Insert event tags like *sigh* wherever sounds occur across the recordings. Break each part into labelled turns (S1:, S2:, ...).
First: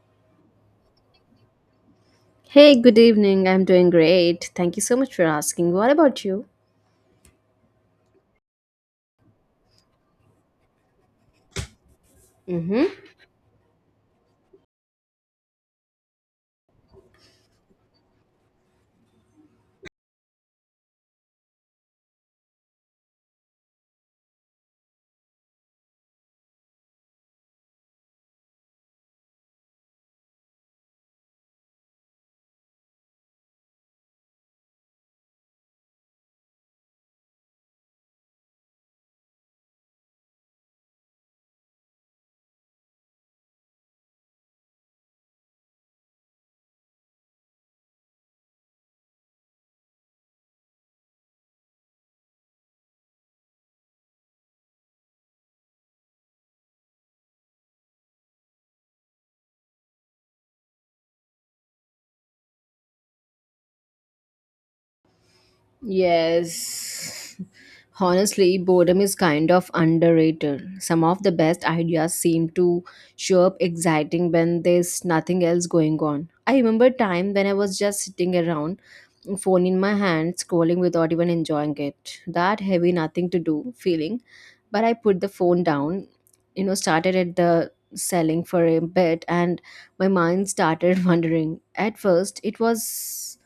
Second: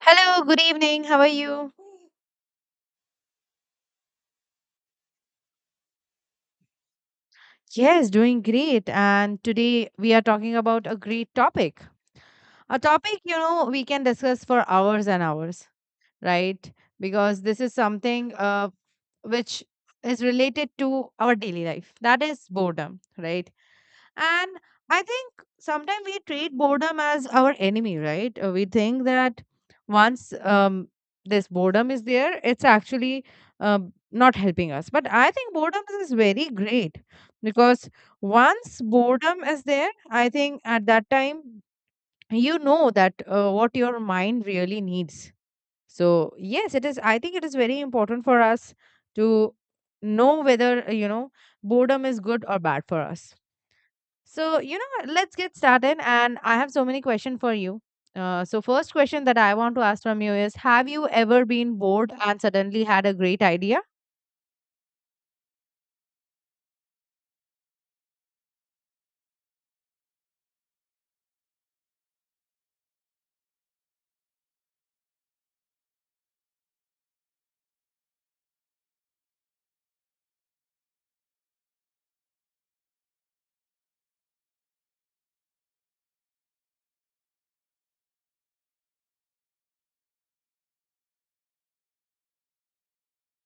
S1: Hello, good evening. How are you?
S2: Hey, good evening. I'm doing great. Thank you so much for asking. What about you?
S1: Yes, doing great. And today we are talking about a great topic. A
S2: Mm-hmm.
S1: topic, you know, we can discuss for hours and hours, right? Because this is something which is related to our daily life. That is boredom, right? And I think sometimes we treat boredom as our enemy, right? We think that once this boredom is there, it's actually not helping us. But I think boredom is very great because once boredom is there, I think at that time you know that what your mind really needs. So yes, it is, I think it is very important for us to know whether you know, boredom is good or bad for us. So you know, let's get started, and I have so many questions for you. So first question that I want to ask from you is, have you ever been bored and suddenly had a great idea?
S2: Yes. *laughs* Honestly, boredom is kind of underrated. Some of the best ideas seem to show up exciting when there's nothing else going on. I remember time when I was just sitting around, phone in my hand, scrolling without even enjoying it. That heavy nothing to do feeling, but I put the phone down, you know, started at the selling for a bit, and my mind started *laughs* wandering. At first it was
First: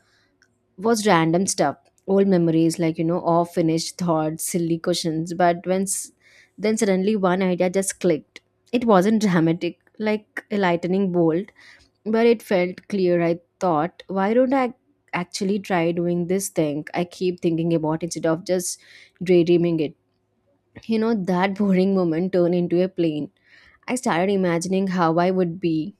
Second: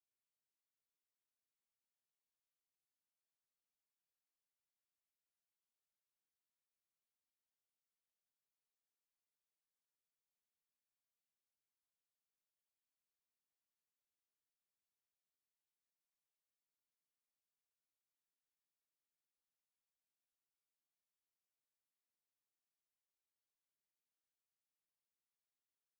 S2: was random stuff, old memories, like, you know, all finished thoughts, silly questions, but then suddenly one idea just clicked. It wasn't dramatic, like a lightning bolt, but it felt clear. I thought, why don't I actually try doing this thing I keep thinking about instead of just daydreaming it. You know, that boring moment turned into a plane. I started imagining how I would be,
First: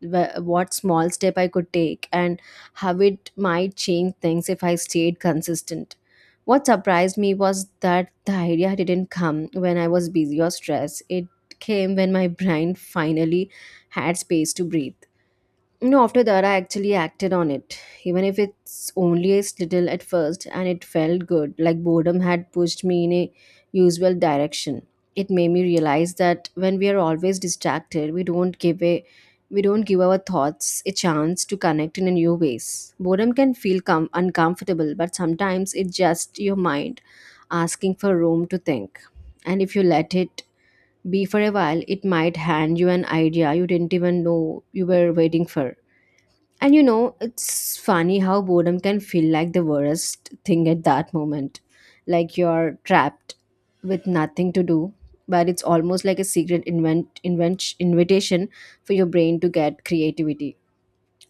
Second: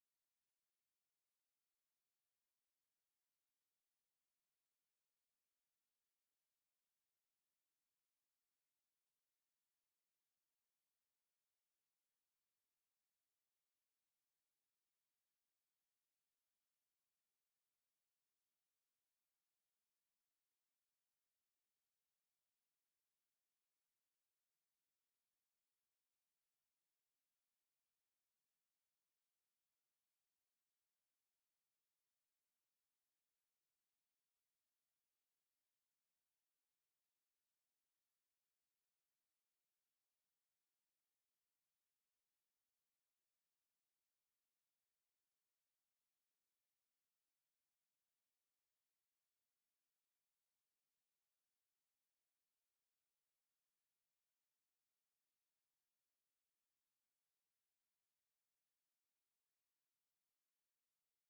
S2: what small step I could take, and how it might change things if I stayed consistent. What surprised me was that the idea didn't come when I was busy or stressed. It came when my brain finally had space to breathe. No, after that, I actually acted on it, even if it's only a little at first, and it felt good. Like boredom had pushed me in a usual direction. It made me realize that when we are always distracted, we don't give our thoughts a chance to connect in a new ways. Boredom can feel uncomfortable, but sometimes it's just your mind asking for room to think. And if you let it be for a while, it might hand you an idea you didn't even know you were waiting for. And, you know, it's funny how boredom can feel like the worst thing at that moment. Like you're trapped with nothing to do, but it's almost like a secret invitation for your brain to get creativity.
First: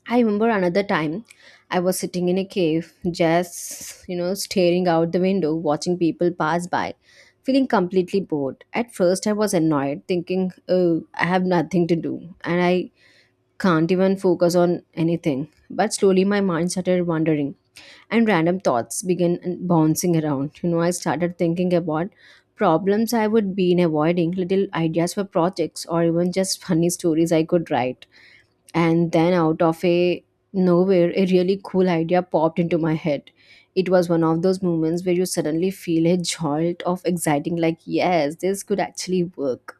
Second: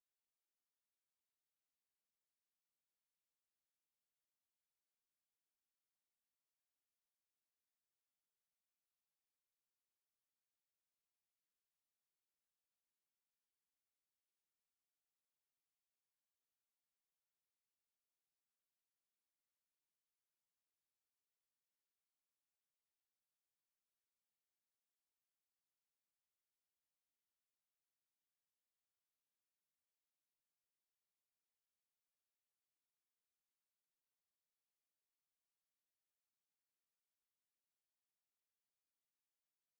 S2: I remember another time I was sitting in a cave, just, you know, staring out the window, watching people pass by, feeling completely bored. At first, I was annoyed, thinking, oh, I have nothing to do. And I can't even focus on anything. But slowly my mind started wandering and random thoughts began bouncing around. You know, I started thinking about problems I would be in avoiding, little ideas for projects, or even just *laughs* funny stories I could write. And then out of a nowhere, a really cool idea popped into my head. It was one of those moments where you suddenly feel a jolt of exciting, like, yes, this could actually work.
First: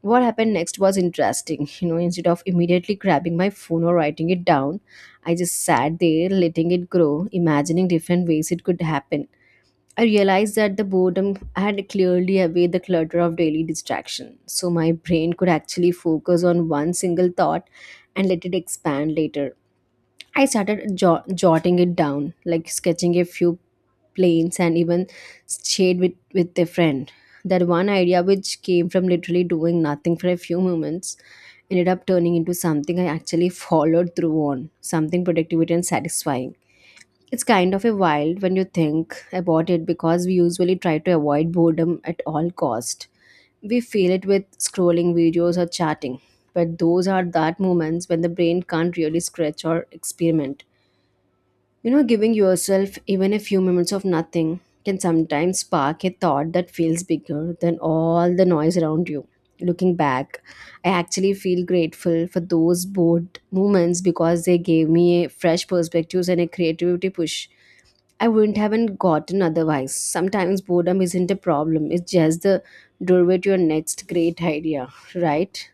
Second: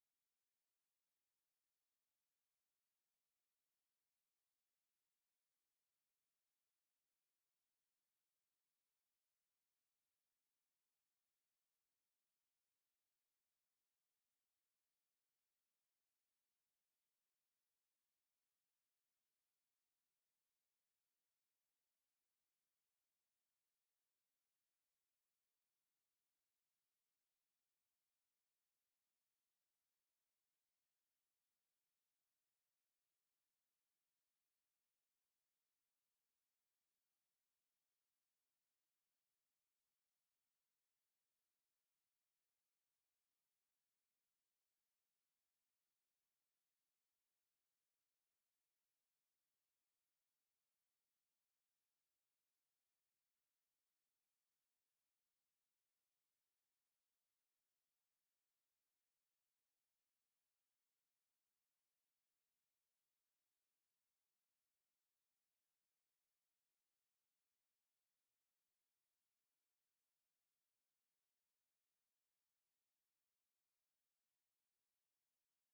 S2: What happened next was interesting. *laughs* You know, instead of immediately grabbing my phone or writing it down, I just sat there letting it grow, imagining different ways it could happen. I realized that the boredom had clearly away the clutter of daily distraction, so my brain could actually focus on one single thought and let it expand later. I started jotting it down, like sketching a few planes, and even shade with a friend. That one idea, which came from literally doing nothing for a few moments, ended up turning into something I actually followed through on, something productive and satisfying. It's kind of a wild when you think about it, because we usually try to avoid boredom at all cost. We feel it with scrolling videos or chatting, but those are that moments when the brain can't really stretch or experiment. You know, giving yourself even a few moments of nothing can sometimes spark a thought that feels bigger than all the noise around you. Looking back, I actually feel grateful for those bored moments because they gave me a fresh perspectives and a creativity push. I wouldn't have gotten otherwise. Sometimes boredom isn't a problem, it's just the doorway to your next great idea, right?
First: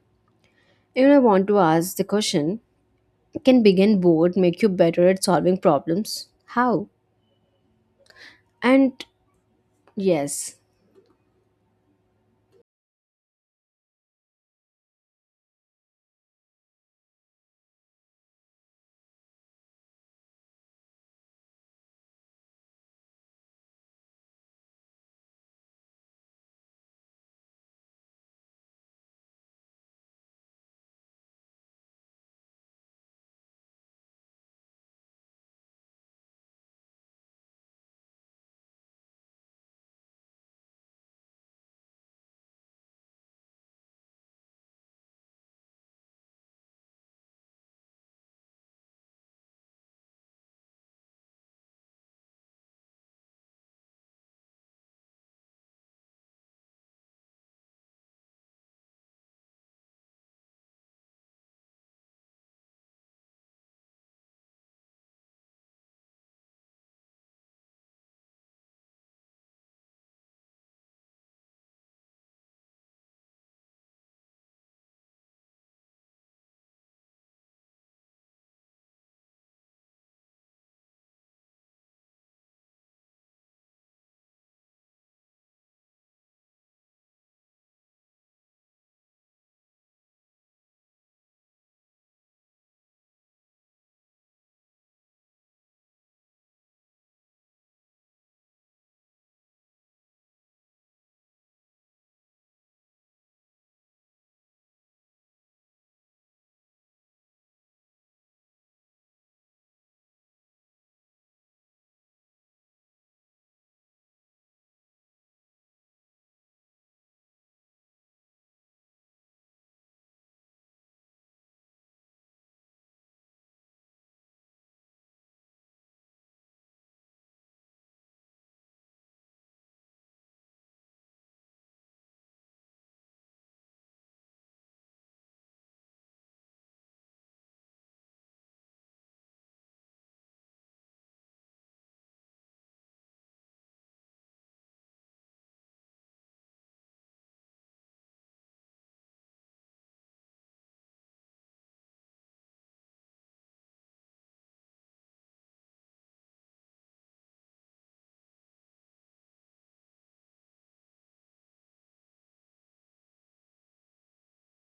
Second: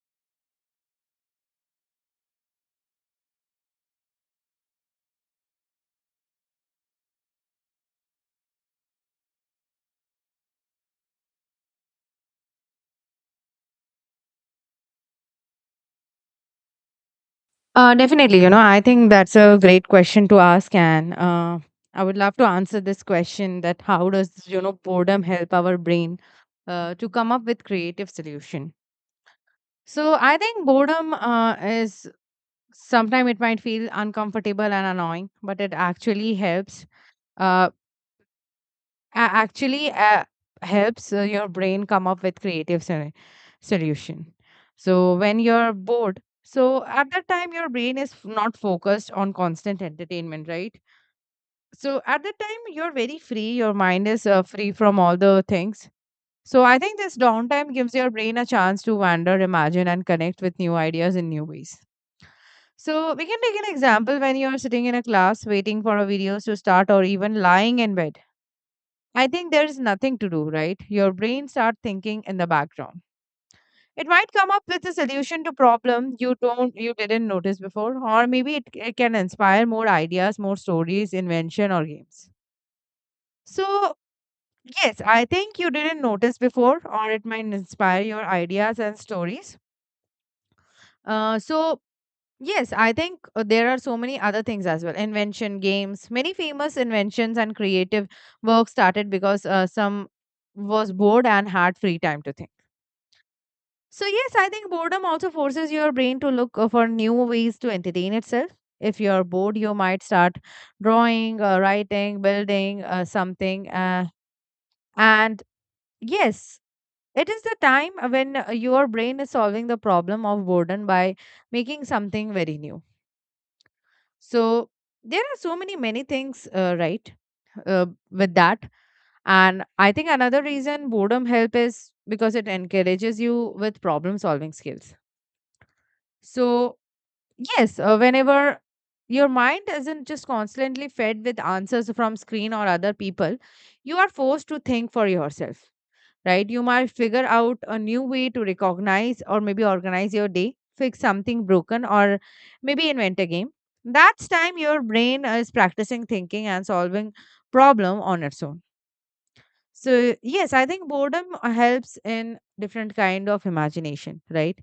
S2: You know, I want to ask the question, can being bored make you better at solving problems? How? And yes,
S1: Definitely, you know, I think that's a great question to ask, and I would love to answer this question: that how does, you know, boredom help our brain to come up with creative solution? So I think boredom is, sometimes it might feel uncomfortable and annoying, but it actually helps. Uh, a- actually helps your brain come up with creative solution. So when you're bored, so at that time your brain is not focused on constant entertainment, right? So at that time, you're very free, your mind is free from all the things. So I think this downtime gives your brain a chance to wander, imagine, and connect with new ideas in new ways. So we can take an example, when you're sitting in a class waiting for a videos to start, or even lying in bed, I think there is nothing to do, right? Your brain start thinking in the background. It might come up with a solution to problem you don't you didn't notice before, or maybe it can inspire more ideas, more stories, invention or games. So yes, I think you didn't notice before, or it might inspire your ideas and stories. So yes, I think there are so many other things as well. Invention, games, many famous inventions and creative work started because some was bored and had free time to think. So yes, I think boredom also forces your brain to look for new ways to entertain itself. If you're bored, you might start drawing, writing, building something. And yes, it is the time when your brain is solving the problem of boredom by making something very new. So there are so many, many things, right, with that. And I think another reason boredom help is because it encourages you with problem solving skills. So yes, whenever your mind isn't just constantly fed with answers from screen or other people, you are forced to think for yourself, right? You might figure out a new way to recognize, or maybe organize your day, fix something broken, or maybe invent a game. That's time your brain is practicing thinking and solving problem on its own. So yes, I think boredom helps in different kind of imagination, right?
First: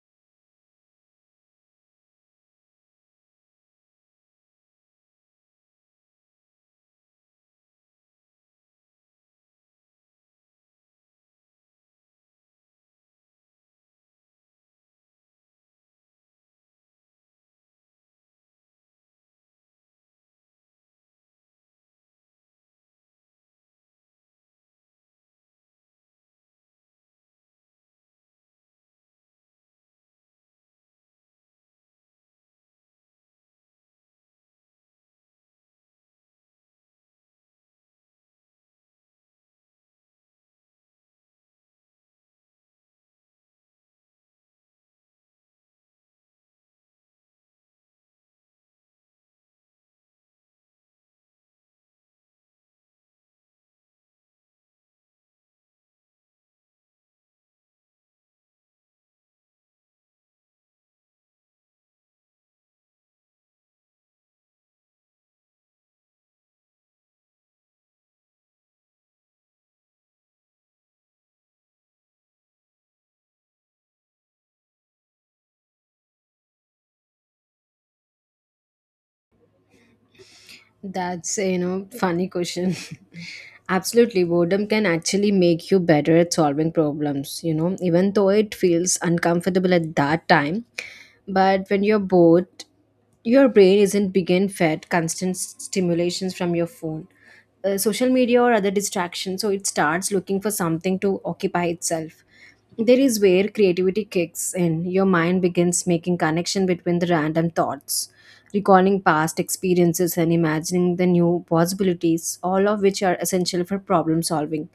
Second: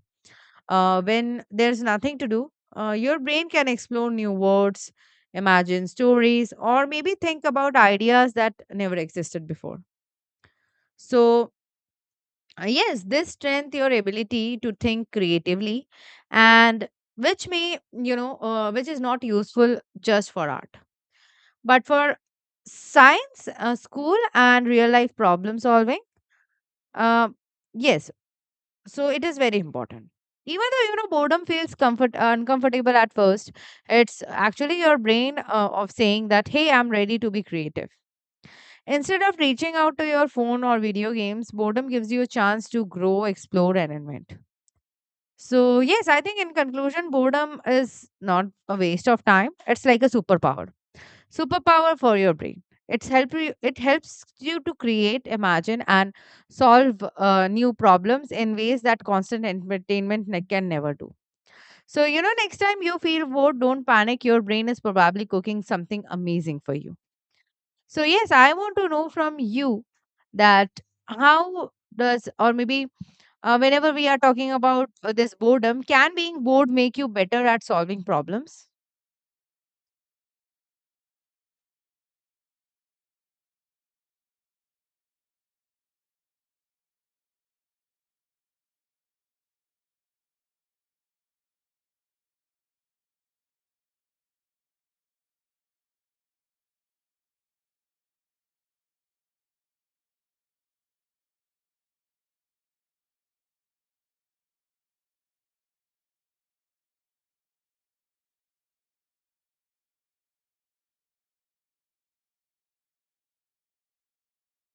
S1: When there's nothing to do, your brain can explore new words, imagine stories, or maybe think about ideas that never existed before. So yes, this strength your ability to think creatively, and which may, you know, which is not useful just for art, but for science, school, and real life problem solving. Uh, yes, So it is very important. Even though you know boredom feels comfort uncomfortable at first, it's actually your brain of saying that hey, I'm ready to be creative. Instead of reaching out to your phone or video games, boredom gives you a chance to grow, explore, and invent. So yes, I think in conclusion, boredom is not a waste of time. It's like a superpower for your brain. It helps you to create, imagine, and solve new problems in ways that constant entertainment can never do. So you know, next time you feel bored, don't panic, your brain is probably cooking something amazing for you. So yes, I want to know from you that how does, or maybe whenever we are talking about this boredom, can being bored make you better at solving problems?
S2: that's, you know, funny question. *laughs* Absolutely, boredom can actually make you better at solving problems, you know, even though it feels uncomfortable at that time. But when you're bored, your brain isn't begin fed constant stimulations from your phone, social media or other distractions, so it starts looking for something to occupy itself. There is where creativity kicks in. Your mind begins making connection between the random thoughts, recalling past experiences and imagining the new possibilities, all of which are essential for problem solving.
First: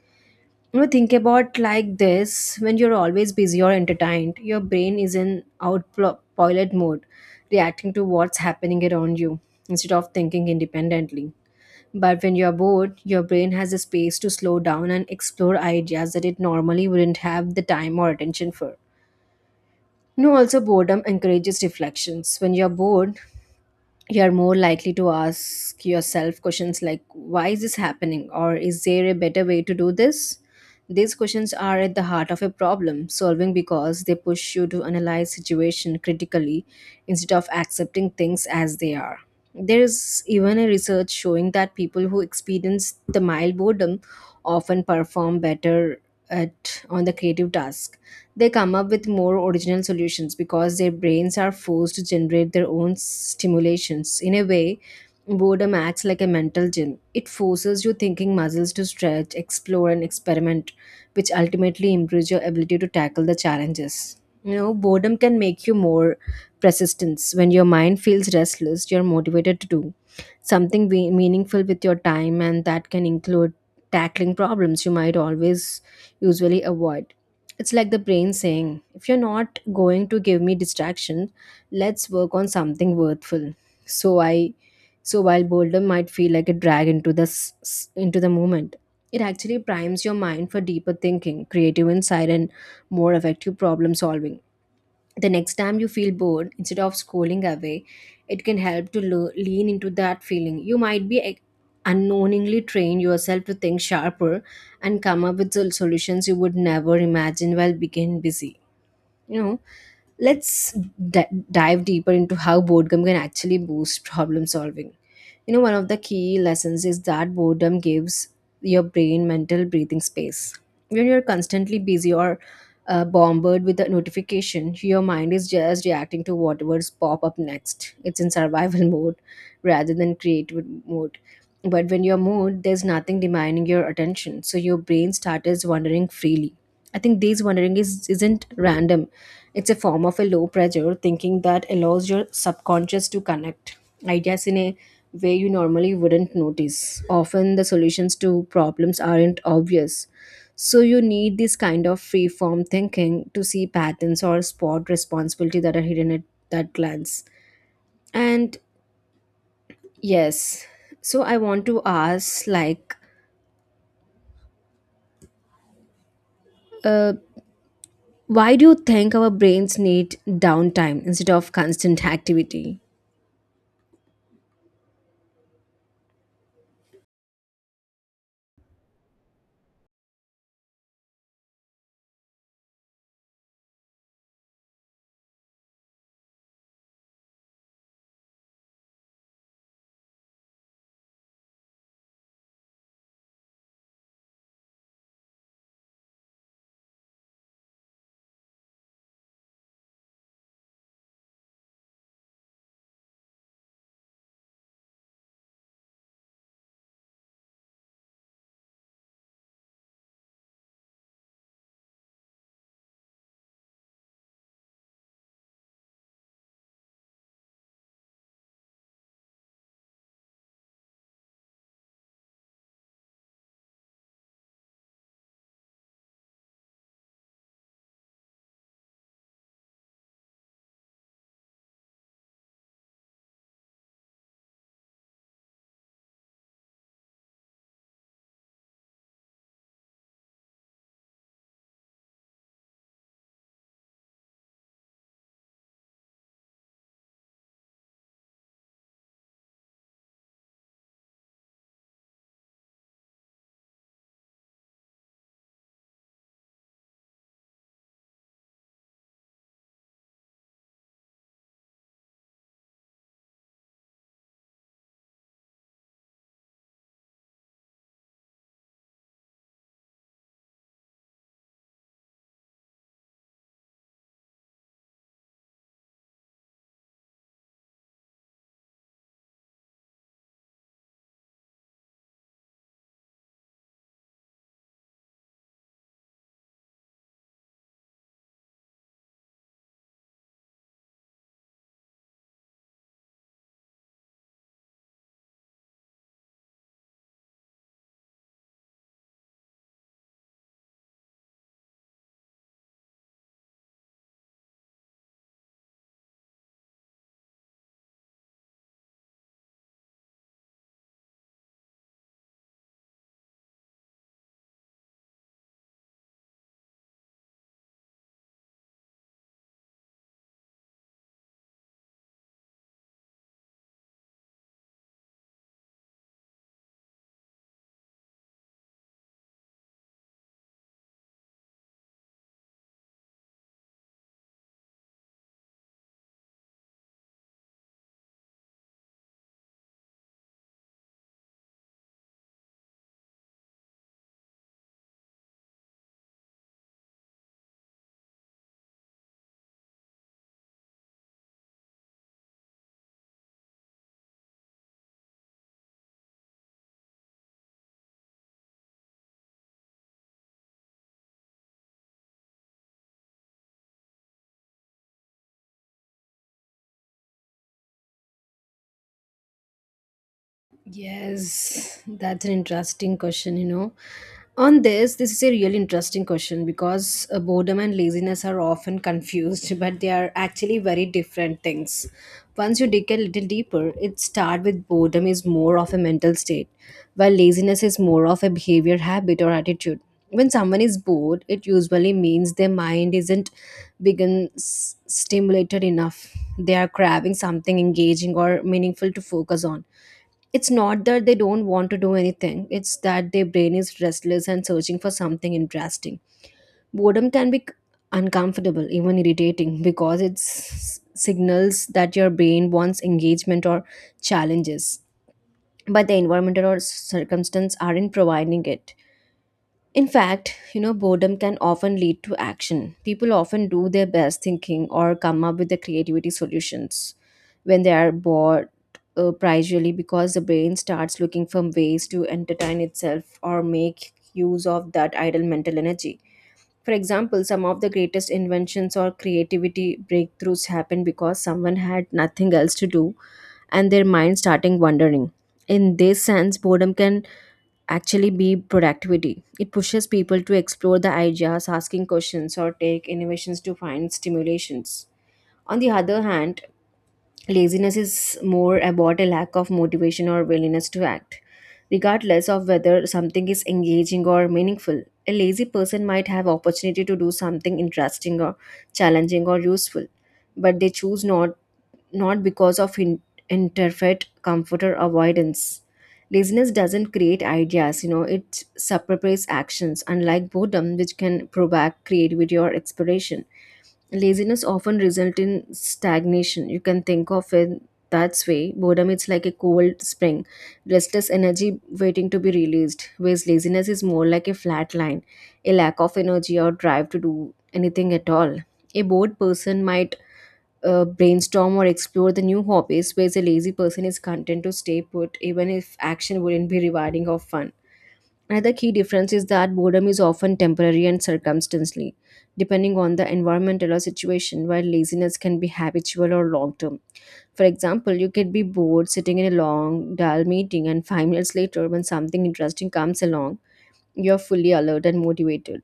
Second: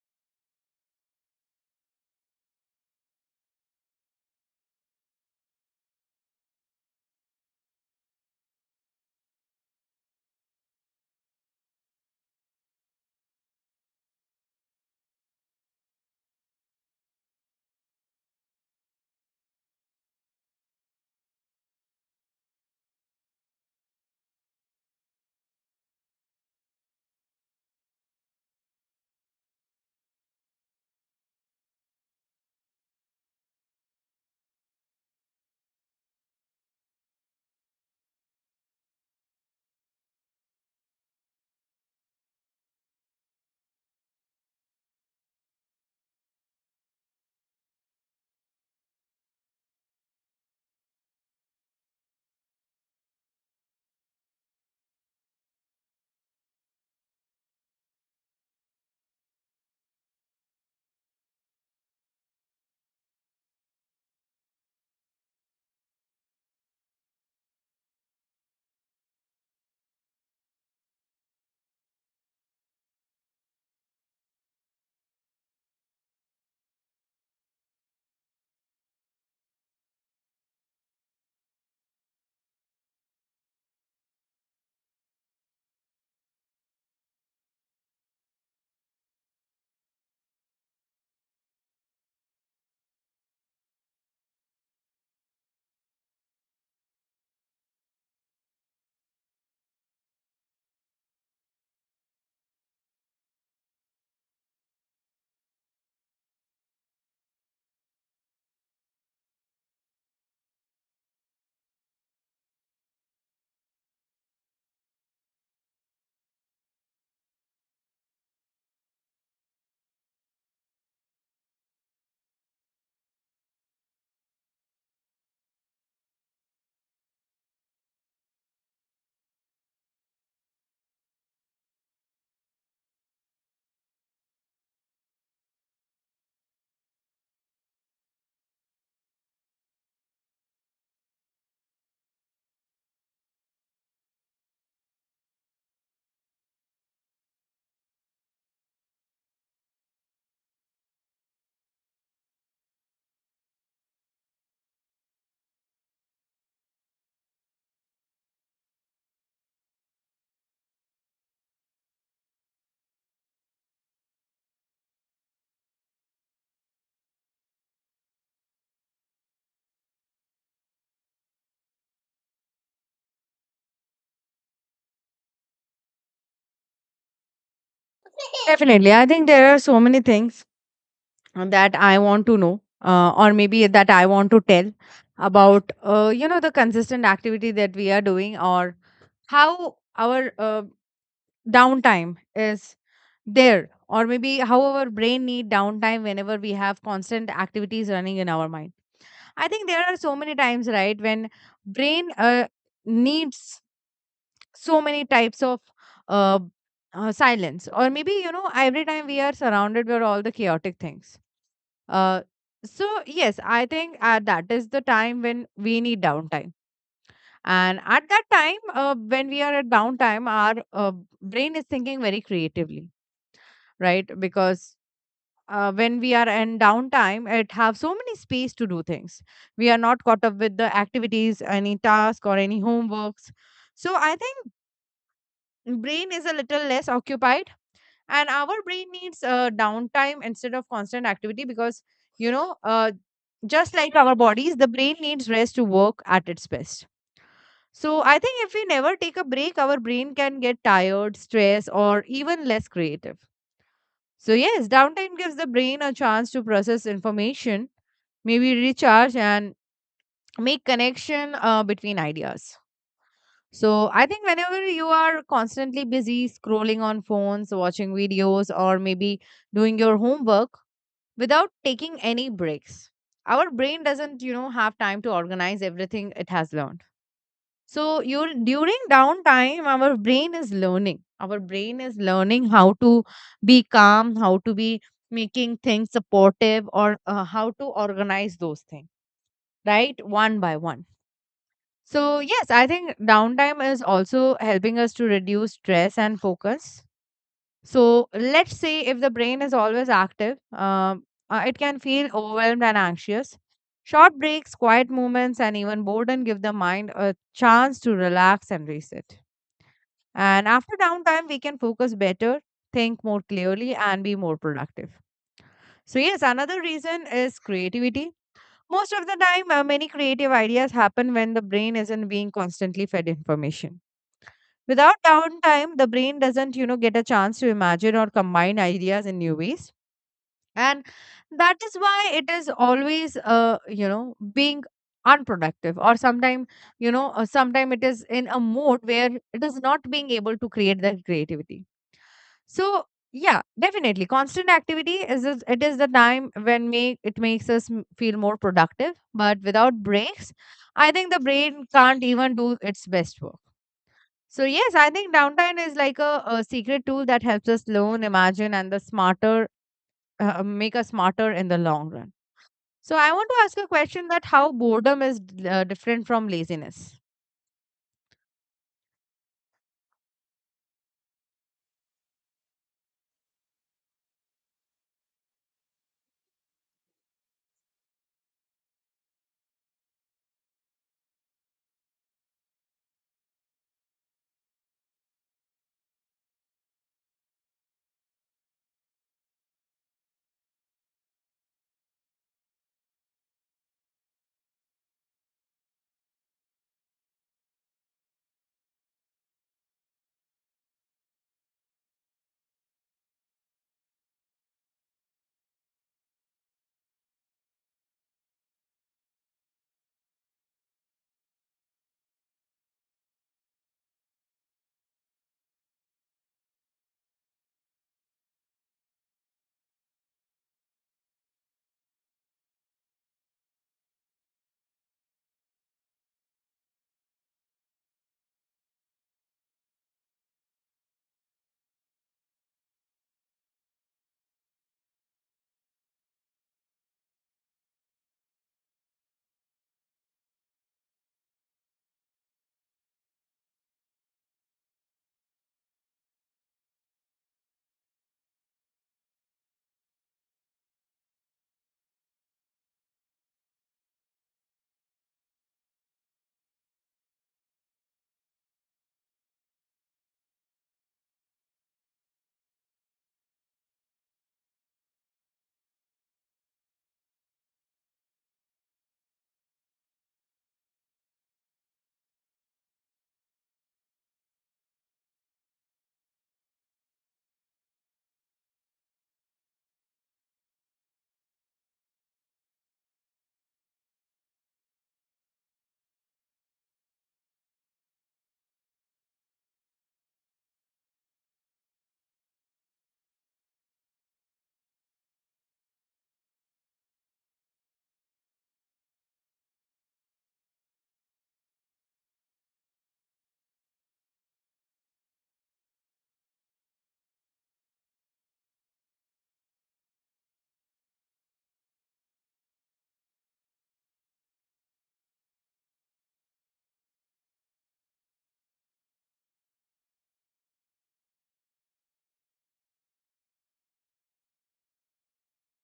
S2: You know, think about like this, when you're always busy or entertained, your brain is in autopilot mode, reacting to what's happening around you instead of thinking independently. But when you're bored, your brain has a space to slow down and explore ideas that it normally wouldn't have the time or attention for. No, also boredom encourages reflections. When you're bored, you're more likely to ask yourself questions like, why is this happening, or is there a better way to do this? These questions are at the heart of a problem solving because they push you to analyze situation critically instead of accepting things as they are. There is even a research showing that people who experience the mild boredom often perform better at on the creative task. They come up with more original solutions because their brains are forced to generate their own stimulations. In a way, boredom acts like a mental gym. It forces your thinking muscles to stretch, explore, and experiment, which ultimately improves your ability to tackle the challenges. You know, boredom can make you more persistence. When your mind feels restless, you're motivated to do something meaningful with your time, and that can include tackling problems you might always usually avoid. It's like the brain saying, if you're not going to give me distraction, let's work on something worthwhile. So I so while boredom might feel like a drag into the moment, it actually primes your mind for deeper thinking, creative insight and more effective problem solving. The next time you feel bored, instead of scrolling away, it can help to lean into that feeling. You might be unknowingly train yourself to think sharper and come up with solutions you would never imagine while being busy. You know, let's dive deeper into how boredom can actually boost problem solving. You know, one of the key lessons is that boredom gives your brain mental breathing space. When you're constantly busy or bombarded with a notification, your mind is just reacting to whatever's pop up next. It's in survival *laughs* mode rather than creative mode. But when you're mood, there's nothing demanding your attention, so your brain starts wandering freely. I think these wandering is isn't random. It's a form of a low pressure thinking that allows your subconscious to connect ideas in a way you normally wouldn't notice. Often the solutions to problems aren't obvious. So you need this kind of free form thinking to see patterns or spot responsibility that are hidden at that glance. And yes, so I want to ask, like, uh, why do you think our brains need downtime instead of constant activity?
S1: *laughs* Definitely. I think there are so many things that I want to know, or maybe that I want to tell about, you know, the consistent activity that we are doing, or how our downtime is there, or maybe how our brain need downtime whenever we have constant activities running in our mind. I think there are so many times, right, when brain needs so many types of uh, silence, or maybe you know, every time we are surrounded with all the chaotic things. uh, so yes, I think that is the time when we need downtime. And at that time, when we are at downtime, our brain is thinking very creatively, right? Because when we are in downtime, it have so many space to do things. We are not caught up with the activities, any task or any homeworks. So I think brain is a little less occupied, and our brain needs downtime instead of constant activity because you know just like our bodies, the brain needs rest to work at its best. So I think if we never take a break, our brain can get tired, stressed, or even less creative. So yes, downtime gives the brain a chance to process information, maybe recharge, and make connection between ideas. So I think whenever you are constantly busy scrolling on phones, watching videos, or maybe doing your homework without taking any breaks, our brain doesn't, you know, have time to organize everything it has learned. So you, during downtime, our brain is learning. Our brain is learning how to be calm, how to be making things supportive, or how to organize those things, right? One by one. So yes, I think downtime is also helping us to reduce stress and focus. So let's say if the brain is always active, it can feel overwhelmed and anxious. Short breaks, quiet movements, and even boredom give the mind a chance to relax and reset. And after downtime, we can focus better, think more clearly, and be more productive. So yes, another reason is creativity. Most of the time, many creative ideas happen when the brain isn't being constantly fed information. Without downtime, the brain doesn't, you know, get a chance to imagine or combine ideas in new ways. And that is why it is always you know being unproductive, or sometime, you know sometime it is in a mode where it is not being able to create that creativity. So yeah, definitely constant activity it is the time when make it makes us feel more productive, but without breaks, I think the brain can't even do its best work. So yes, I think downtime is like a secret tool that helps us learn, imagine, and the smarter, make us smarter in the long run. So I want to ask a question, that how boredom is different from laziness.
S2: Yes, that's an interesting question, you know. This is a really interesting question because boredom and laziness are often confused, *laughs* but they are actually very different things. Once you dig a little deeper, it starts with boredom is more of a mental state, while laziness is more of a behavior, habit, or attitude. When someone is bored, it usually means their mind isn't begin stimulated enough. They are craving something engaging or meaningful to focus on. It's not that they don't want to do anything, it's that their brain is restless and searching for something interesting. Boredom can be uncomfortable, even irritating, because it signals that your brain wants engagement or challenges, but the environment or circumstance aren't providing it. In fact, you know, boredom can often lead to action. People often do their best thinking or come up with the creativity solutions when they are bored, primarily because the brain starts looking for ways to entertain itself or make use of that idle mental energy. For example, some of the greatest inventions or creativity breakthroughs happen because someone had nothing else to do and their mind starting wandering. In this sense, boredom can actually be productivity. It pushes people to explore the ideas, asking questions, or take innovations to find stimulations. On the other hand, laziness is more about a lack of motivation or willingness to act. Regardless of whether something is engaging or meaningful, a lazy person might have opportunity to do something interesting or challenging or useful, but they choose not because of interfeit comforter avoidance. Laziness doesn't create ideas, you know, it suppresses actions, unlike boredom, which can provoke creativity or exploration. Laziness often results in stagnation. You can think of it that way. Boredom is like a cold spring, restless energy waiting to be released, whereas laziness is more like a flat line, a lack of energy or drive to do anything at all. A bored person might brainstorm or explore the new hobbies, whereas a lazy person is content to stay put even if action wouldn't be rewarding or fun. Another key difference is that boredom is often temporary and circumstantially, depending on the environmental or situation, while laziness can be habitual or long term. For example, you could be bored sitting in a long, dull meeting, and 5 minutes later, when something interesting comes along, you're fully alert and motivated.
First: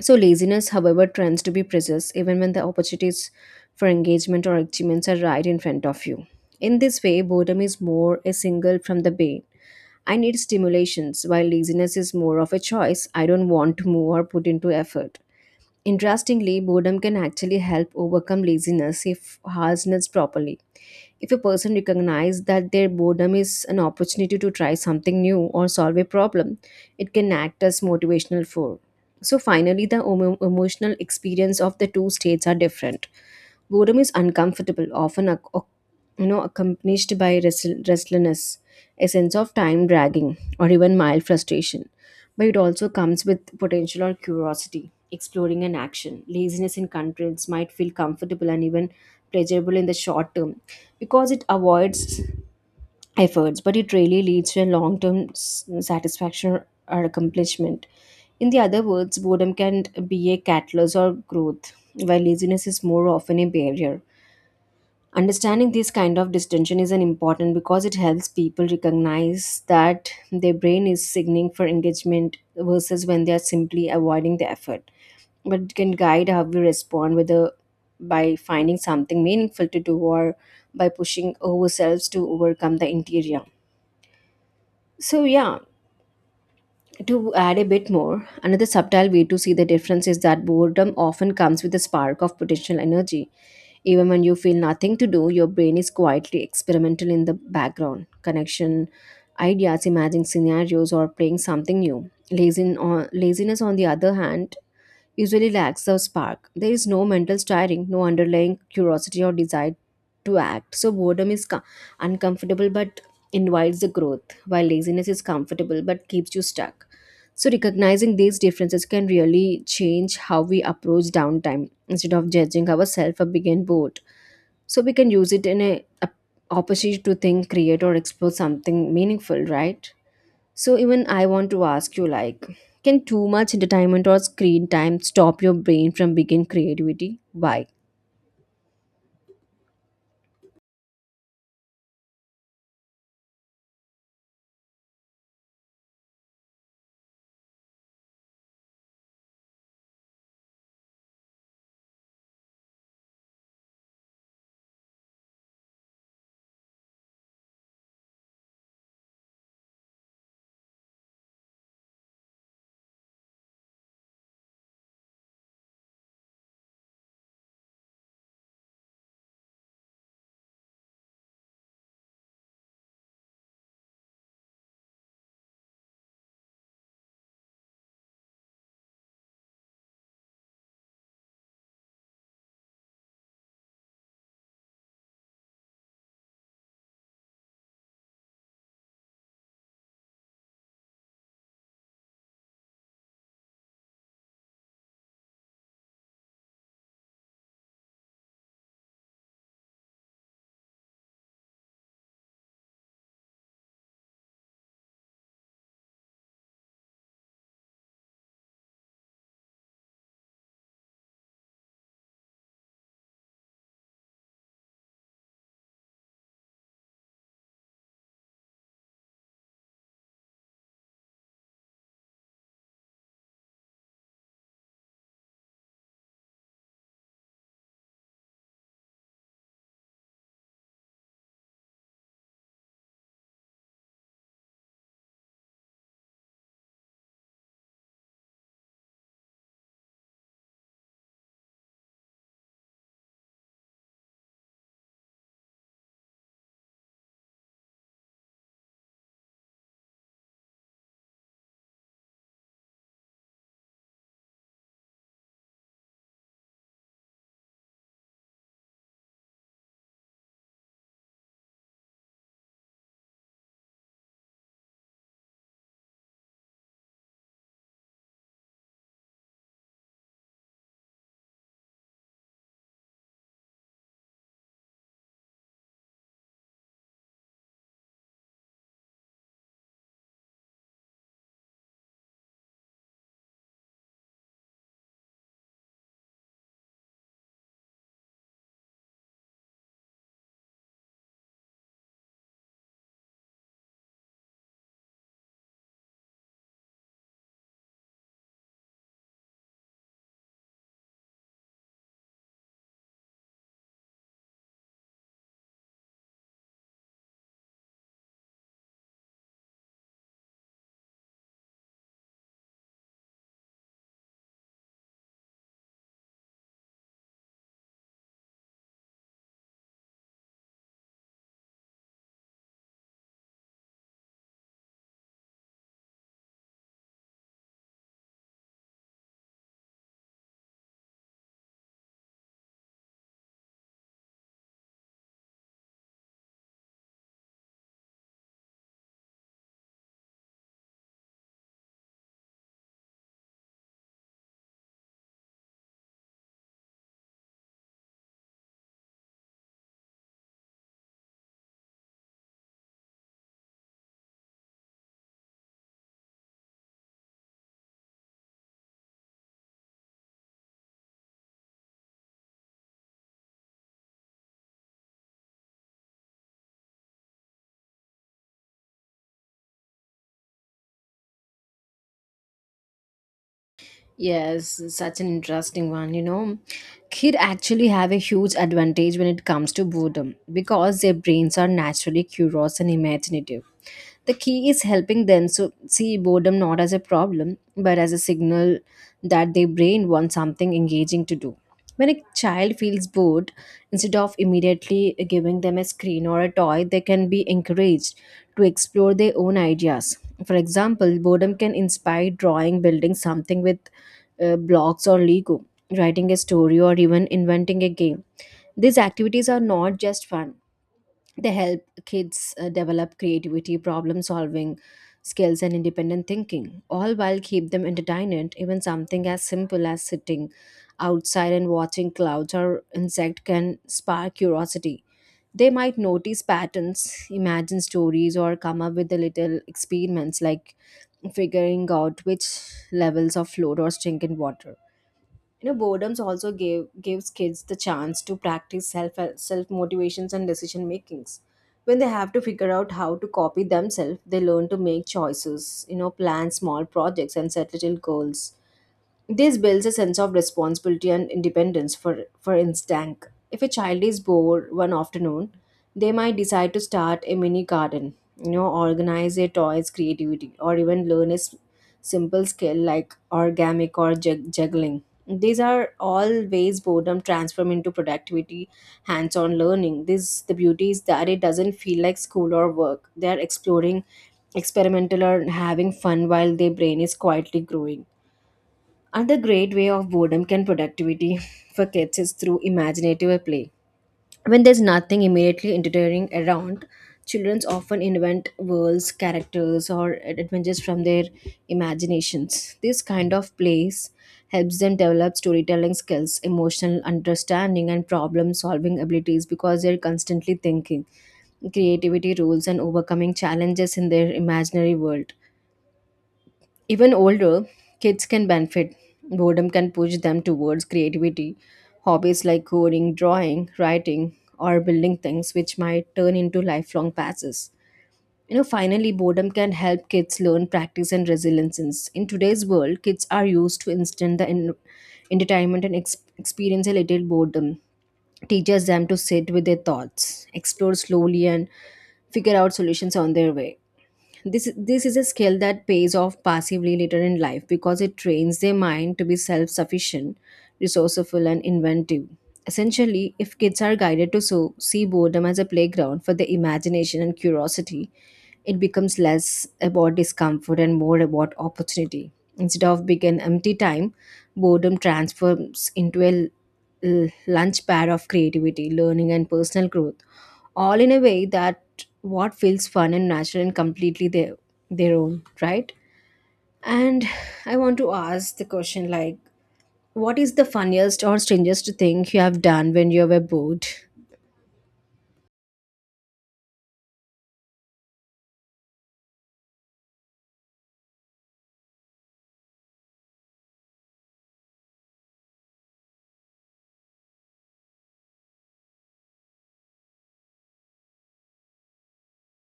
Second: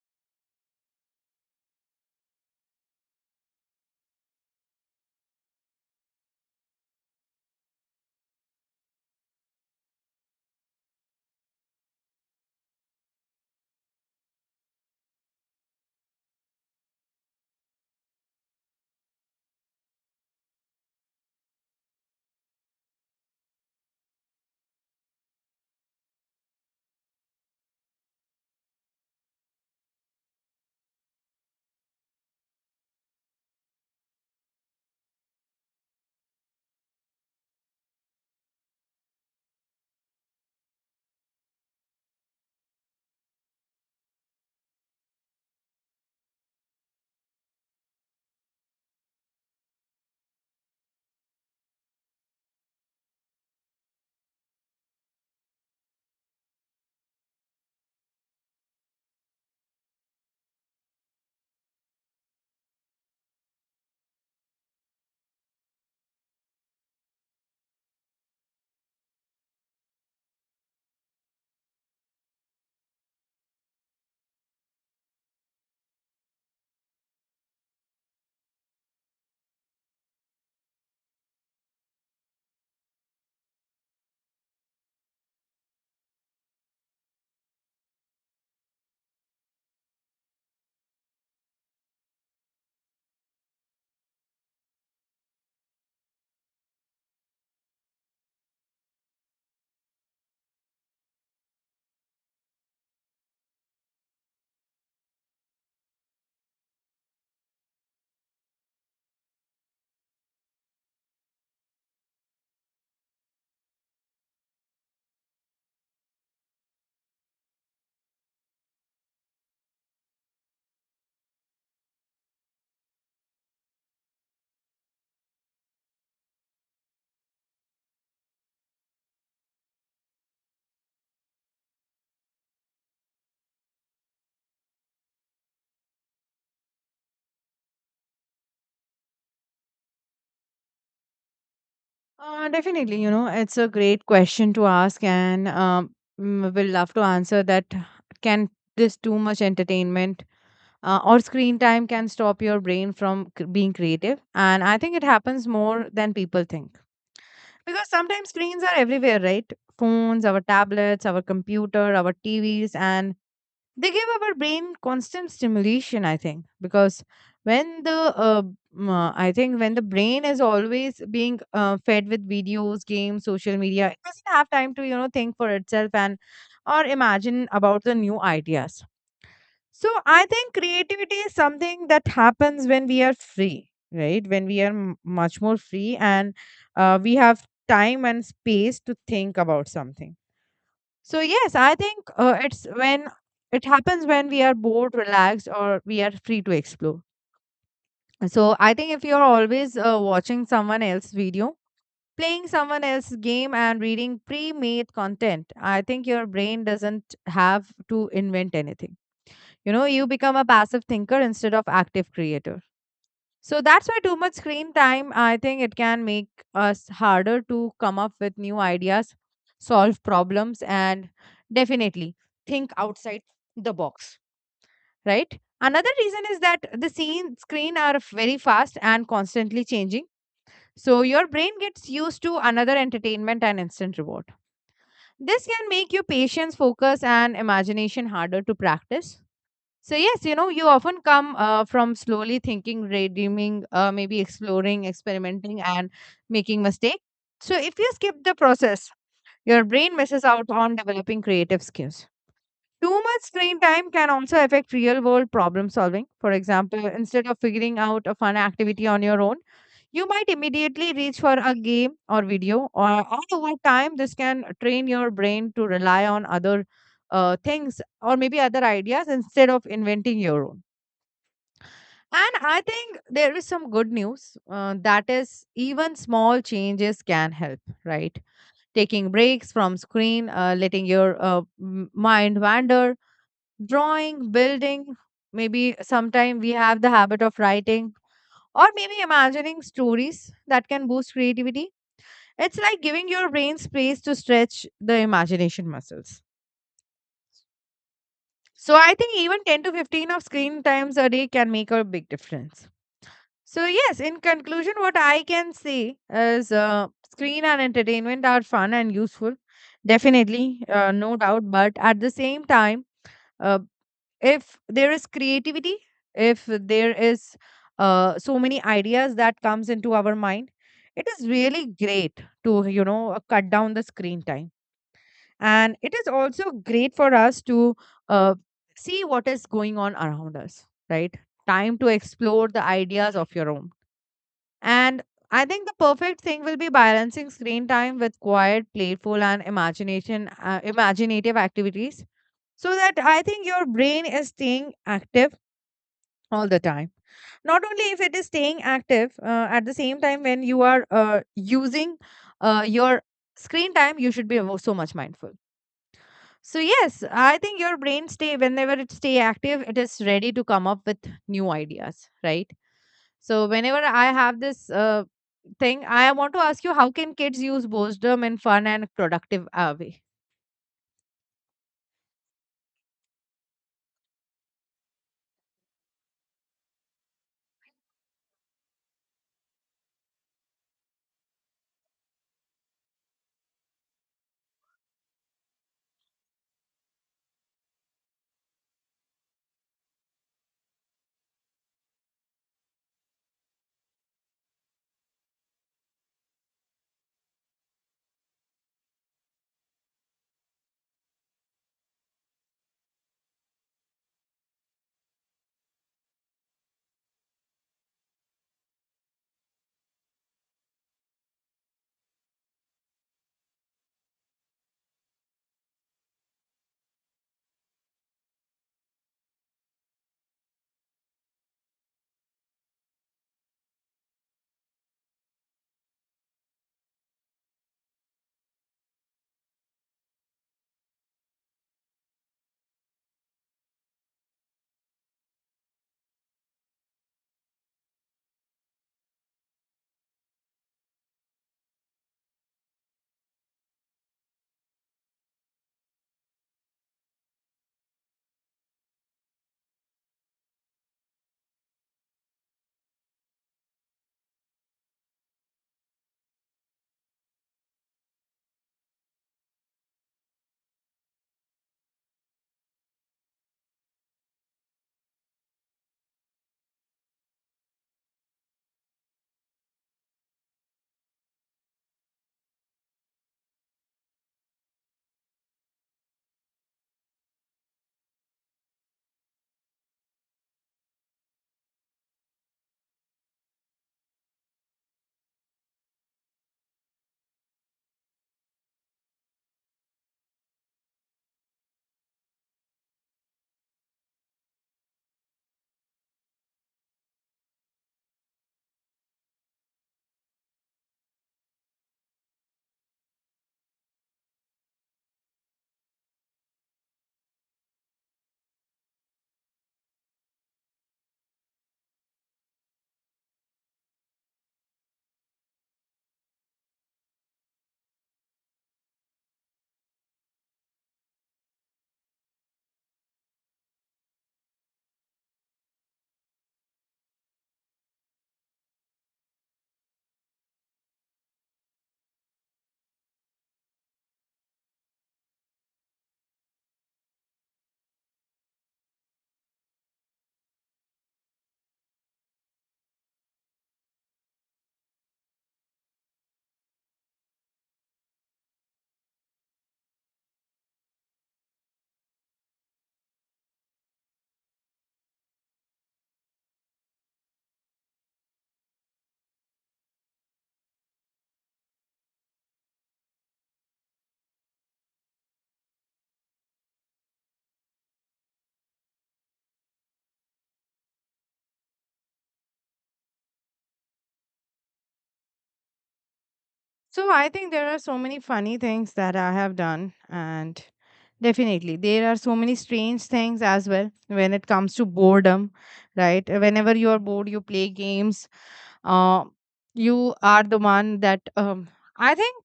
S2: So, laziness, however, tends to be persist even when the opportunities for engagement or achievements are right in front of you. In this way, boredom is more a single from the bane. I need stimulations, while laziness is more of a choice I don't want to move or put into effort. Interestingly, boredom can actually help overcome laziness if harnessed properly. If a person recognizes that their boredom is an opportunity to try something new or solve a problem, it can act as motivational for. So finally, the emotional experience of the two states are different. Boredom is uncomfortable, often accompanied by restlessness, a sense of time dragging, or even mild frustration. But it also comes with potential or curiosity, exploring an action. Laziness in constraints might feel comfortable and even pleasurable in the short term because it avoids efforts, but it really leads to a long term satisfaction or accomplishment. In the other words, boredom can be a catalyst or growth, while laziness is more often a barrier. Understanding this kind of distinction is an important because it helps people recognize that their brain is signaling for engagement versus when they are simply avoiding the effort. But it can guide how we respond, whether by finding something meaningful to do or by pushing ourselves to overcome the interior. So yeah, to add a bit more, another subtle way to see the difference is that boredom often comes with a spark of potential energy even when you feel nothing to do. Your brain is quietly experimental in the background. Connection, ideas, imagining scenarios, or playing something new. Laziness, on the other hand, usually lacks the spark. There is no mental stirring, no underlying curiosity or desire to act. So boredom is uncomfortable but invites the growth, while laziness is comfortable but keeps you stuck. So recognizing these differences can really change how we approach downtime. Instead of judging ourselves for being bored, so we can use it in a opportunity to think, create, or explore something meaningful, right? So even I want to ask you, like, can too much entertainment or screen time stop your brain from begin creativity? Why?
S1: Definitely, you know, it's a great question to ask, and we'll love to answer that. Can this too much entertainment or screen time can stop your brain from being creative? And I think it happens more than people think, because sometimes screens are everywhere, right? Phones, our tablets, our computer, our TVs, and they give our brain constant stimulation, I think, because when I think when the brain is always being fed with videos, games, social media, it doesn't have time to, you know, think for itself, and or imagine about the new ideas. So I think creativity is something that happens when we are free, right? When we are much more free, and we have time and space to think about something. So yes, I think it's when it happens when we are bored, relaxed, or we are free to explore. So I think if you're always watching someone else's video, playing someone else's game, and reading pre-made content, I think your brain doesn't have to invent anything. You know, you become a passive thinker instead of active creator. So that's why too much screen time, I think it can make us harder to come up with new ideas, solve problems, and definitely think outside the box, right? Another reason is that the scene screen are very fast and constantly changing. So your brain gets used to another entertainment and instant reward. This can make your patience, focus, and imagination harder to practice. So, yes, you often come from slowly thinking, redeeming, maybe exploring, experimenting, and making mistakes. So, if you skip the process, your brain misses out on developing creative skills. Too much screen time can also affect real world problem solving. For example, instead of figuring out a fun activity on your own, you might immediately reach for a game or video, or all over time, this can train your brain to rely on other things or maybe other ideas instead of inventing your own. And I think there is some good news that is, even small changes can help, right? Taking breaks from screen, letting your mind wander, drawing, building. Maybe sometime we have the habit of writing or maybe imagining stories that can boost creativity. It's like giving your brain space to stretch the imagination muscles. So I think even 10 to 15 of screen times a day can make a big difference. So, yes, in conclusion, what I can say is screen and entertainment are fun and useful, definitely, no doubt. But at the same time, uh, if there is creativity, if there is so many ideas that comes into our mind, it is really great to cut down the screen time, and it is also great for us to uh, see what is going on around us, right? Time to explore the ideas of your own, and I think the perfect thing will be balancing screen time with quiet, playful, and imaginative activities, so that I think your brain is staying active all the time. Not only if it is staying active, at the same time when you are using your screen time, you should be so much mindful. So yes, I think your brain stay whenever it stay active, it is ready to come up with new ideas, right? So whenever I have this thing, I want to ask you, how can kids use boredom in fun and productive way?
S2: Yes, such an interesting one. You know, kid actually have a huge advantage when it comes to boredom because their brains are naturally curious and imaginative. The key is helping them so see boredom not as a problem but as a signal that their brain wants something engaging to do. When a child feels bored, instead of immediately giving them a screen or a toy, they can be encouraged to explore their own ideas. For example, boredom can inspire drawing, building something with blocks or Lego, writing a story, or even inventing a game. These activities are not just fun, they help kids develop creativity, problem solving skills, and independent thinking, all while keep them entertained. Even something as simple as sitting outside and watching clouds or insect can spark curiosity. They might notice patterns, imagine stories, or come up with the little experiments like figuring out which levels of float or sink in water. You know, boredoms also gives kids the chance to practice self motivations and decision makings. When they have to figure out how to copy themselves, they learn to make choices, you know, plan small projects, and set little goals. This builds a sense of responsibility and independence. For instance, if a child is bored one afternoon, they might decide to start a mini garden, you know, organize their toys, creativity, or even learn a simple skill like origami or juggling. These are all ways boredom transform into productivity, hands-on learning. This the beauty is that it doesn't feel like school or work. They are exploring, experimental, or having fun while their brain is quietly growing. Another great way of boredom can productivity *laughs* for kids is through imaginative play. When there's nothing immediately entertaining around, children often invent worlds, characters, or adventures from their imaginations. This kind of plays helps them develop storytelling skills, emotional understanding, and problem solving abilities because they're constantly thinking, creativity, rules, and overcoming challenges in their imaginary world. Even older kids can benefit. Boredom can push them towards creativity, hobbies like coding, drawing, writing, or building things which might turn into lifelong passes. You know, finally, boredom can help kids learn practice and resilience. Since In today's world, kids are used to instant the entertainment and experience a little boredom. Teaches them to sit with their thoughts, explore slowly, and figure out solutions on their way. This is a skill that pays off passively later in life because it trains their mind to be self-sufficient, resourceful, and inventive. Essentially, if kids are guided to so, see boredom as a playground for their imagination and curiosity, it becomes less about discomfort and more about opportunity. Instead of being an empty time, boredom transforms into a lunch pad of creativity, learning, and personal growth, all in a way that what feels fun and natural and completely their own, right? And I want to ask the question, like, what is the funniest or strangest thing you have done when you were bored?
S1: So I think there are so many funny things that I have done, and definitely there are so many strange things as well when it comes to boredom, right? Whenever you are bored, you play games. Uh, you are the one that I think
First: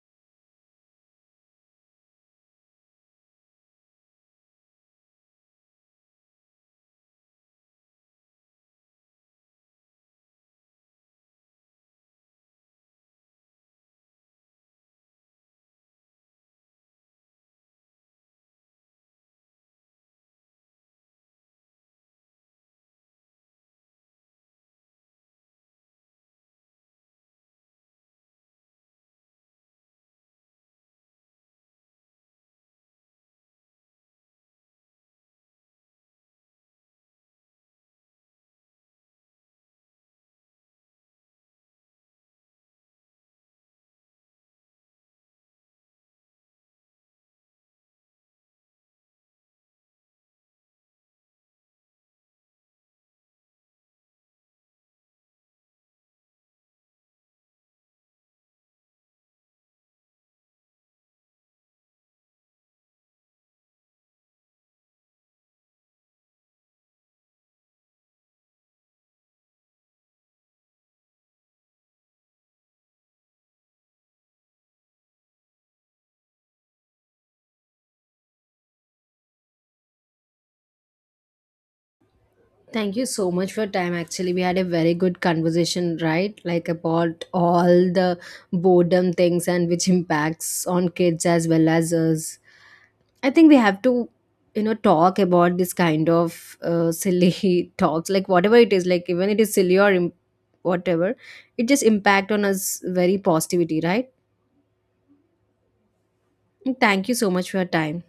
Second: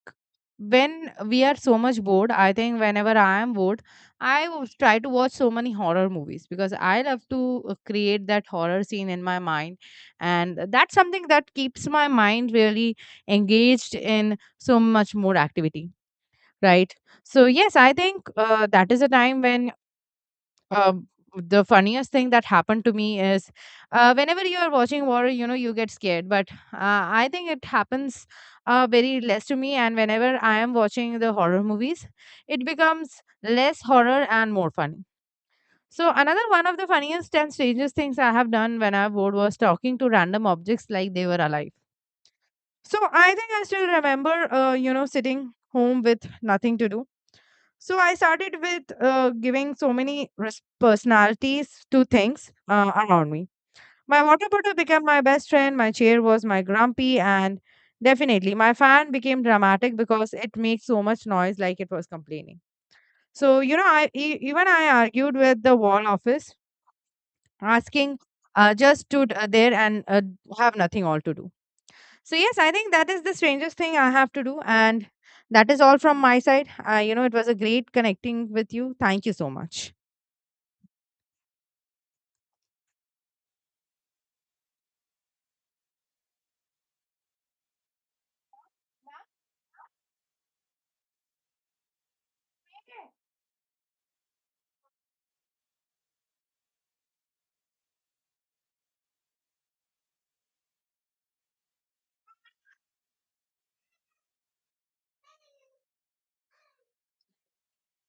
S1: when we are so much bored, I think whenever I am bored, I will try to watch so many horror movies because I love to create that horror scene in my mind, and that's something that keeps my mind really engaged in so much more activity, right? So yes, I think that is a time when um, the funniest thing that happened to me is, whenever you are watching war, you know, you get scared, but I think it happens very less to me, and whenever I am watching the horror movies, it becomes less horror and more funny. So another one of the funniest and strangest things I have done when I was bored was talking to random objects like they were alive. So I think I still remember, you know, sitting home with nothing to do. So I started with giving so many personalities to things around me. My water bottle became my best friend, my chair was my grumpy, and definitely my fan became dramatic because it makes so much noise like it was complaining. So, you know, even I argued with the wall office, asking just stood there and have nothing all to do. So yes, I think that is the strangest thing I have to do, and that is all from my side. You know, it was a great connecting with you. Thank you so much.
S2: Thank you so much for your time. Actually, we had a very good conversation, right? Like about all the boredom things and which impacts on kids as well as us. I think we have to, you know, talk about this kind of silly *laughs* talks, like whatever it is, like even it is silly or whatever, it just impact on us very positivity, right? Thank you so much for your time.